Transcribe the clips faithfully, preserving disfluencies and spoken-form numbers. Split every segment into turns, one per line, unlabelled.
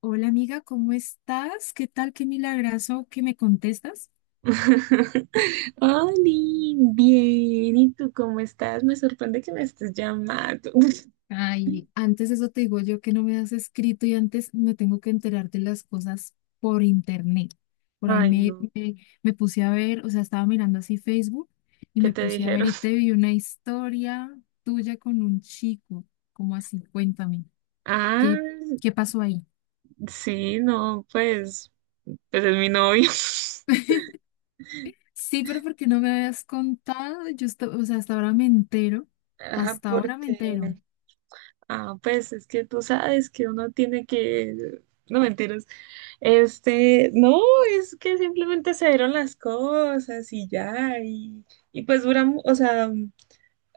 Hola amiga, ¿cómo estás? ¿Qué tal? Qué milagrazo que me contestas.
Oli, bien, ¿y tú cómo estás? Me sorprende que me estés llamando.
Ay, antes eso te digo yo que no me has escrito y antes me tengo que enterar de las cosas por internet. Por ahí
Ay,
me,
no,
me, me puse a ver, o sea, estaba mirando así Facebook y
¿qué
me
te
puse a ver
dijeron?
y te vi una historia tuya con un chico. ¿Cómo así? Cuéntame, ¿qué,
Ah,
¿qué pasó ahí?
sí, no, pues, pues es mi novio.
Sí, pero porque no me habías contado, yo, esto- o sea, hasta ahora me entero,
Ah,
hasta ahora me
porque,
entero.
ah, pues es que tú sabes que uno tiene que, no mentiras, este, no, es que simplemente se dieron las cosas y ya, y, y pues duramos, o sea,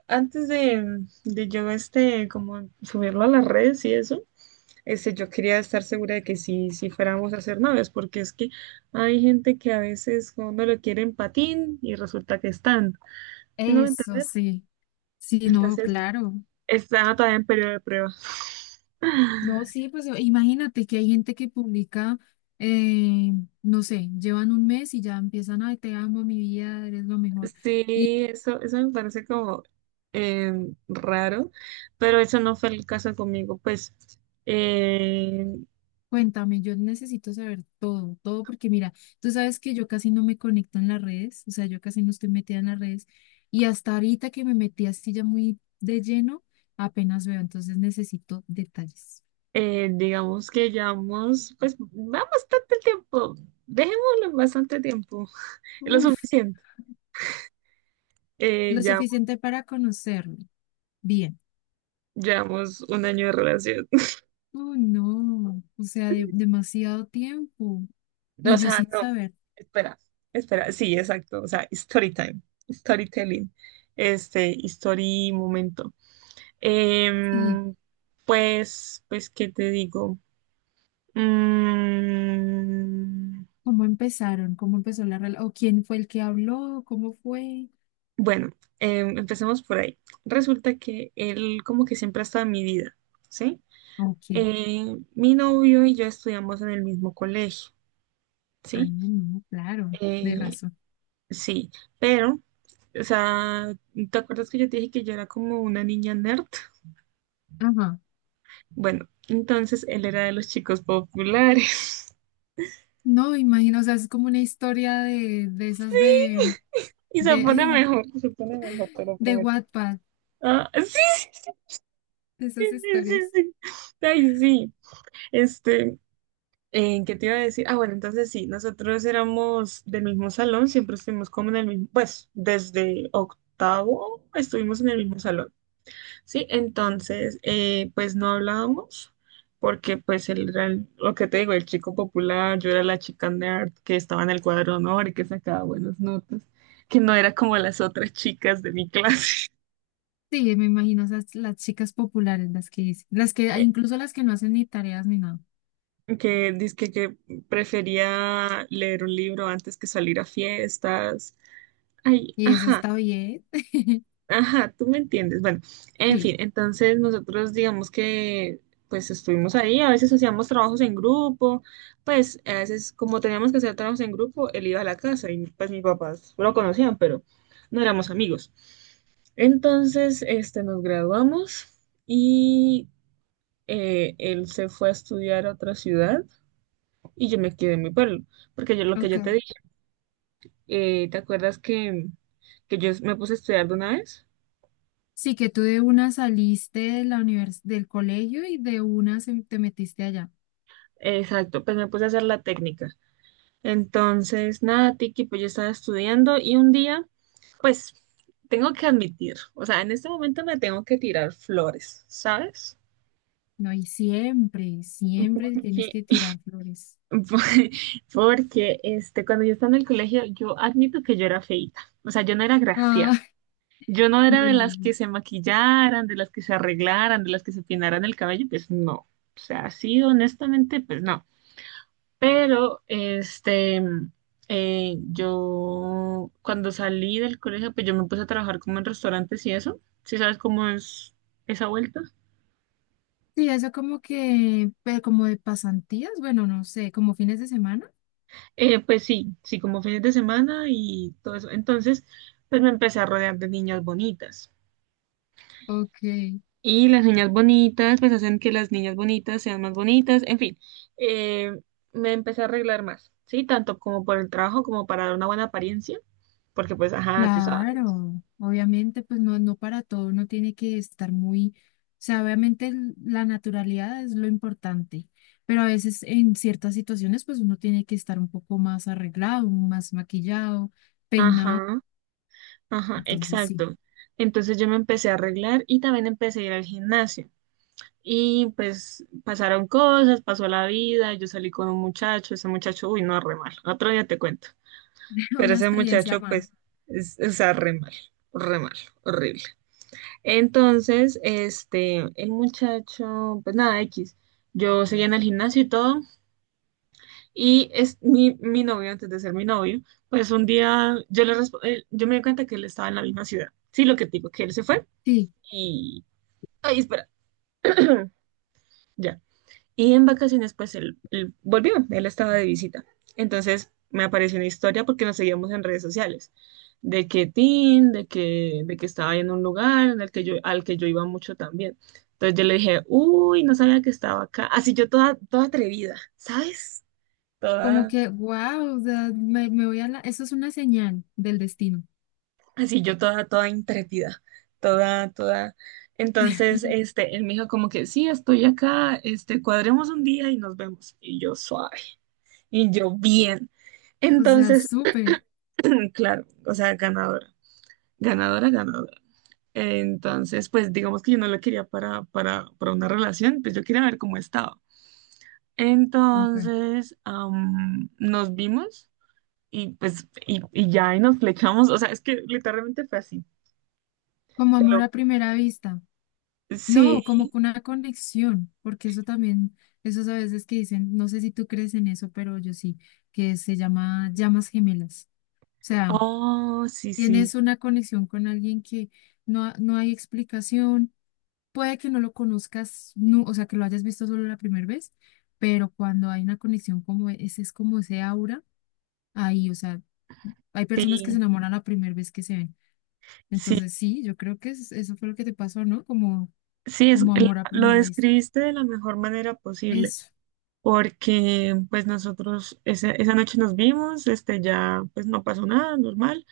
antes de, de yo, este, como subirlo a las redes y eso. Este, yo quería estar segura de que sí, sí fuéramos a ser novios, porque es que hay gente que a veces uno lo quiere en patín y resulta que están. ¿Sí me voy a
Eso
entender?
sí. Sí, no,
Entonces,
claro.
está todavía en periodo de prueba.
No, sí, pues imagínate que hay gente que publica, eh, no sé, llevan un mes y ya empiezan, ay, te amo, mi vida, eres lo mejor. Y
Sí, eso, eso me parece como eh, raro, pero eso no fue el caso conmigo, pues eh,
cuéntame, yo necesito saber todo, todo, porque mira, tú sabes que yo casi no me conecto en las redes, o sea, yo casi no estoy metida en las redes. Y hasta ahorita que me metí así ya muy de lleno, apenas veo, entonces necesito detalles.
eh, digamos que llevamos, pues va bastante tiempo, dejémoslo en bastante tiempo, lo
Uf,
suficiente. Eh,
lo
ya
suficiente para conocerme. Bien.
llevamos un año de relación.
Oh no, o sea, de- demasiado tiempo.
O
Y yo
sea,
sin
no.
saber,
Espera, espera. Sí, exacto. O sea, story time, storytelling, este, story momento.
sí,
Em, pues, pues, ¿qué te digo? Mm,
cómo empezaron, cómo empezó la relación, o quién fue el que habló, cómo fue.
bueno, em, empecemos por ahí. Resulta que él como que siempre ha estado en mi vida, ¿sí?
Ok,
Eh, mi novio y yo estudiamos en el mismo colegio,
ah,
¿sí?
no, claro, de
Eh,
razón.
sí, pero o sea, ¿te acuerdas que yo te dije que yo era como una niña nerd?
Ajá,
Bueno, entonces él era de los chicos populares.
no, imagino, o sea, es como una historia de, de esas
Sí,
de,
y se
de,
pone
ay,
mejor, se pone mejor, te lo
de
prometo.
Wattpad,
Ah, sí,
de
sí,
esas
sí, sí,
historias.
sí, sí, sí. Ay, sí. Este, eh, ¿Qué te iba a decir? Ah, bueno, entonces sí, nosotros éramos del mismo salón, siempre estuvimos como en el mismo, pues desde octavo estuvimos en el mismo salón. Sí, entonces, eh, pues no hablábamos, porque pues él era el- lo que te digo, el chico popular, yo era la chica nerd que estaba en el cuadro de honor y que sacaba buenas notas, que no era como las otras chicas de mi clase,
Sí, me imagino, esas las chicas populares, las que dicen, las que,
que,
incluso las que no hacen ni tareas ni nada.
que dizque que prefería leer un libro antes que salir a fiestas. Ay,
Y eso
ajá.
está bien.
Ajá, tú me entiendes. Bueno, en
Sí.
fin, entonces nosotros digamos que pues estuvimos ahí, a veces hacíamos trabajos en grupo, pues a veces como teníamos que hacer trabajos en grupo, él iba a la casa y pues mis papás lo conocían, pero no éramos amigos. Entonces, este, nos graduamos y eh, él se fue a estudiar a otra ciudad y yo me quedé en mi pueblo, porque yo lo que
Ok.
yo te dije, eh, ¿te acuerdas que, que yo me puse a estudiar de una vez?
Sí, que tú de una saliste de la univers del colegio y de una se- te metiste allá.
Exacto, pues me puse a hacer la técnica. Entonces, nada, Tiki, pues yo estaba estudiando y un día, pues tengo que admitir, o sea, en este momento me tengo que tirar flores, ¿sabes?
No, y siempre, siempre te tienes
Que-
que tirar flores.
Porque este, cuando yo estaba en el colegio, yo admito que yo era feita, o sea, yo no era graciada.
Ah,
Yo no era
no
de
digas
las
eso.
que se maquillaran, de las que se arreglaran, de las que se peinaran el cabello, pues no. O sea, así honestamente, pues no. Pero, este, mm, eh, yo cuando salí del colegio, pues yo me puse a trabajar como en restaurantes y eso. ¿Sí sabes cómo es esa vuelta?
Sí, eso como que, pero como de pasantías, bueno, no sé, como fines de semana.
Eh, pues sí, sí, como fines de semana y todo eso. Entonces, pues me empecé a rodear de niñas bonitas.
Ok.
Y las niñas bonitas, pues hacen que las niñas bonitas sean más bonitas. En fin, eh, me empecé a arreglar más, ¿sí? Tanto como por el trabajo como para dar una buena apariencia. Porque pues, ajá, tú sabes.
Claro, obviamente, pues no, no para todo, uno tiene que estar muy, o sea, obviamente el- la naturalidad es lo importante, pero a veces en ciertas situaciones, pues uno tiene que estar un poco más arreglado, más maquillado, peinado,
Ajá. Ajá,
entonces sí,
exacto. Entonces yo me empecé a arreglar y también empecé a ir al gimnasio. Y pues pasaron cosas, pasó la vida, yo salí con un muchacho, ese muchacho, uy, no, re mal. Otro día te cuento. Pero
una
ese
experiencia
muchacho,
más.
pues, es, o sea, re mal, re mal, horrible. Entonces, este, el muchacho, pues nada, X. Yo seguía en el gimnasio y todo, y es mi, mi novio, antes de ser mi novio, pues un día yo le resp- eh, yo me di cuenta que él estaba en la misma ciudad. Sí, lo que te digo, que él se fue.
Sí,
Y... Ay, espera. Ya. Y en vacaciones, pues él, él volvió, él estaba de visita. Entonces me apareció una historia porque nos seguíamos en redes sociales, de que Tim, de que, de que estaba en un lugar en el que yo, al que yo iba mucho también. Entonces yo le dije, uy, no sabía que estaba acá. Así yo toda, toda atrevida, ¿sabes?
como
Toda.
que, wow, o sea, me, me voy a la, eso es una señal del destino,
Así yo toda, toda intrépida, toda, toda. Entonces, este, él me dijo como que sí, estoy acá, este, cuadremos un día y nos vemos. Y yo suave, y yo bien.
o sea,
Entonces,
súper,
claro, o sea, ganadora, ganadora, ganadora. Entonces, pues digamos que yo no lo quería para, para, para una relación, pues yo quería ver cómo estaba.
ok,
Entonces, am, nos vimos y pues, y, y ya, y nos flechamos, o sea, es que literalmente fue así.
como
te
amor
lo-
a primera vista.
Sí,
No, como que una conexión, porque eso también, esos a veces que dicen, no sé si tú crees en eso, pero yo sí, que se llama llamas gemelas. O sea,
Oh, sí, sí,
tienes una conexión con alguien que no, ha- no hay explicación, puede que no lo conozcas, no, o sea, que lo hayas visto solo la primera vez, pero cuando hay una conexión como e, ese, es como ese aura ahí, o sea, hay personas que se
sí,
enamoran la primera vez que se ven.
sí,
Entonces, sí, yo creo que es- eso fue lo que te pasó, ¿no? Como,
sí, es,
como
el-
amor a
lo
primera vista.
describiste de la mejor manera posible,
Eso.
porque pues nosotros esa, esa noche nos vimos, este ya pues no pasó nada, normal.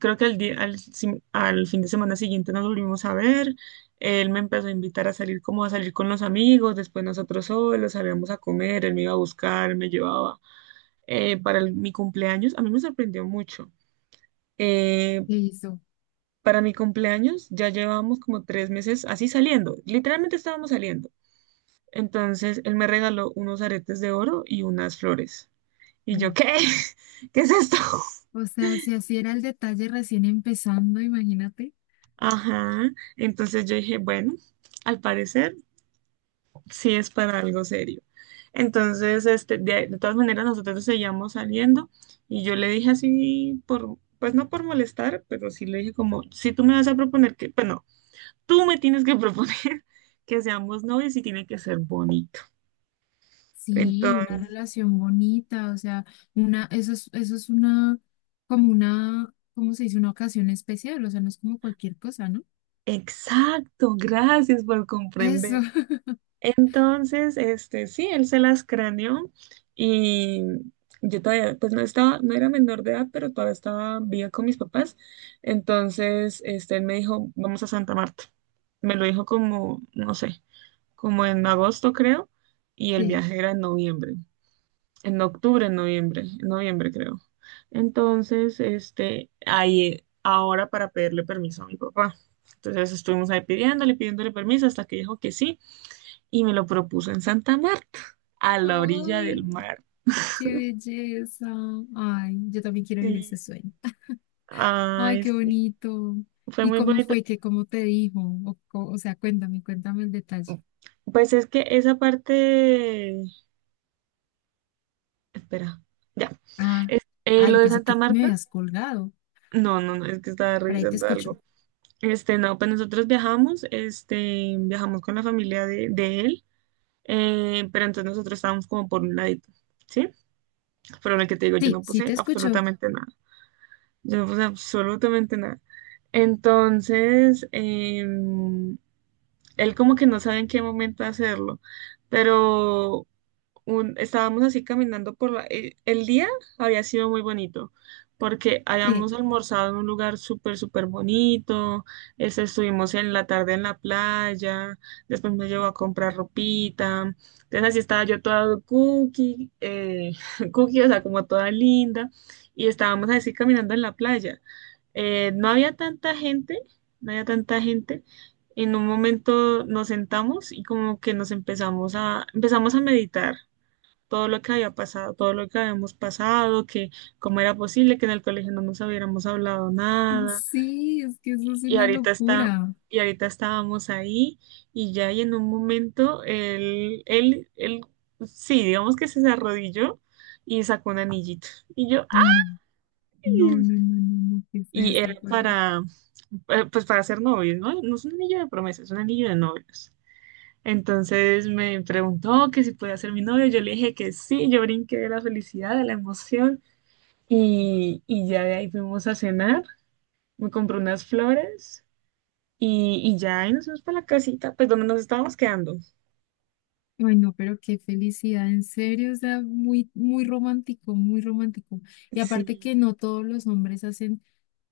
Creo que al día, al, si- al fin de semana siguiente nos volvimos a ver, él me empezó a invitar a salir como a salir con los amigos, después nosotros solos salíamos a comer, él me iba a buscar, me llevaba eh, para el- mi cumpleaños, a mí me sorprendió mucho. eh,
Que hizo.
para mi cumpleaños ya llevábamos como tres meses así saliendo, literalmente estábamos saliendo. Entonces él me regaló unos aretes de oro y unas flores. Y yo,
Mm.
¿qué? ¿Qué es esto?
O sea, si así era el detalle recién empezando, imagínate.
Ajá. Entonces yo dije, bueno, al parecer sí es para algo serio. Entonces, este, de, de todas maneras, nosotros seguíamos saliendo y yo le dije así, por, pues no por molestar, pero sí le dije como, si tú me vas a proponer que, pues no, tú me tienes que proponer que seamos novios y tiene que ser bonito.
Sí, una
Entonces,
relación bonita, o sea, una, eso es, eso es una, como una, ¿cómo se dice? Una ocasión especial, o sea, no es como cualquier cosa, ¿no?
exacto, gracias por
Eso,
comprender. Entonces, este, sí, él se las craneó y yo todavía, pues no estaba, no era menor de edad, pero todavía estaba viva con mis papás. Entonces, este, él me dijo, vamos a Santa Marta. Me lo dijo como, no sé, como en agosto creo, y el
sí.
viaje era en noviembre. En octubre, en noviembre, en noviembre creo. Entonces, este, ahí, ahora para pedirle permiso a mi papá. Entonces estuvimos ahí pidiéndole, pidiéndole permiso hasta que dijo que sí y me lo propuso en Santa Marta, a la orilla del
¡Ay,
mar.
qué belleza! Ay, yo también quiero vivir ese
Sí,
sueño. ¡Ay,
ay,
qué
sí,
bonito!
fue
¿Y
muy
cómo
bonito.
fue? ¿Qué, cómo te dijo? O, co- o sea, cuéntame, cuéntame el detalle.
Pues es que esa parte, espera, ya.
Ah,
Es- eh,
ah,
lo
yo
de
pensé
Santa
que me
Marta,
habías colgado.
no, no, no, es que estaba
Por ahí te
revisando
escucho.
algo. Este, no, pues nosotros viajamos, este, viajamos con la familia de, de él, eh, pero entonces nosotros estábamos como por un ladito, ¿sí? Pero lo que te digo, yo
Sí,
no
sí
puse
te escucho.
absolutamente nada, yo no puse absolutamente nada. Entonces, em, él como que no sabe en qué momento hacerlo, pero un- estábamos así caminando por la, eh, el día había sido muy bonito porque
Sí,
habíamos almorzado en un lugar súper, súper bonito, este, estuvimos en la tarde en la playa, después me llevó a comprar ropita, entonces así estaba yo toda cookie, eh, cookie, o sea, como toda linda, y estábamos así caminando en la playa. Eh, no había tanta gente, no había tanta gente, en un momento nos sentamos y como que nos empezamos a, empezamos a meditar todo lo que había pasado, todo lo que habíamos pasado, que cómo era posible que en el colegio no nos hubiéramos hablado nada.
sí, es que eso es
Y
una
ahorita está,
locura.
y ahorita estábamos ahí y ya y en un momento él, él, él, sí, digamos que se arrodilló y sacó un anillito. Y yo,
Mm. No,
¡ay!
no, no, no, no, ¿qué es
Y era
esto, por Dios?
para, eh, pues para ser novios, ¿no? No es un anillo de promesa, es un anillo de novios. Entonces me preguntó que si podía ser mi novio, yo le dije que sí, yo brinqué de la felicidad, de la emoción. Y, y ya de ahí fuimos a cenar, me compré unas flores y, y ya ahí nos fuimos para la casita, pues donde nos estábamos quedando.
Ay, no, pero qué felicidad, en serio, o sea, muy, muy romántico, muy romántico. Y aparte que
Sí,
no todos los hombres hacen,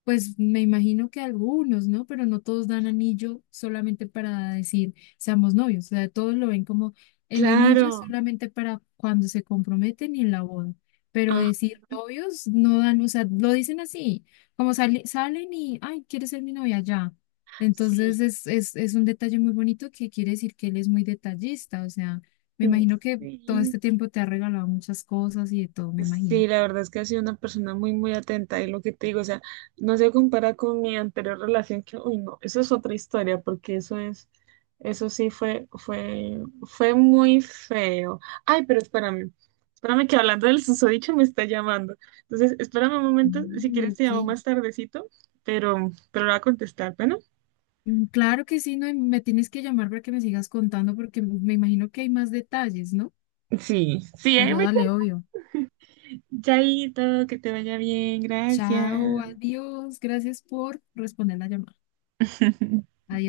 pues me imagino que algunos, ¿no? Pero no todos dan anillo solamente para decir, seamos novios, o sea, todos lo ven como el anillo es
claro.
solamente para cuando se comprometen y en la boda. Pero
Ah,
decir novios no dan, o sea, lo dicen así, como sale- salen y, ay, ¿quieres ser mi novia? Ya.
sí.
Entonces es, es, es un detalle muy bonito que quiere decir que él es muy detallista, o sea, me
mm,
imagino que todo
Sí,
este tiempo te ha regalado muchas cosas y de todo, me
Sí,
imagino.
la verdad es que ha sido una persona muy, muy atenta y lo que te digo, o sea, no se compara con mi anterior relación que, uy, no, eso es otra historia porque eso es, eso sí fue, fue, fue muy feo. Ay, pero espérame, espérame que hablando del susodicho me está llamando. Entonces, espérame un momento, si
Mm,
quieres te
ok.
llamo más tardecito, pero, pero lo voy a contestar, bueno.
Mm, claro que sí, no, y me tienes que llamar para que me sigas contando porque me imagino que hay más detalles, ¿no?
Sí, sí, ahí
Pero
voy.
dale, obvio.
Chaito, que te vaya bien,
Chao,
gracias.
adiós, gracias por responder la llamada. Adiós.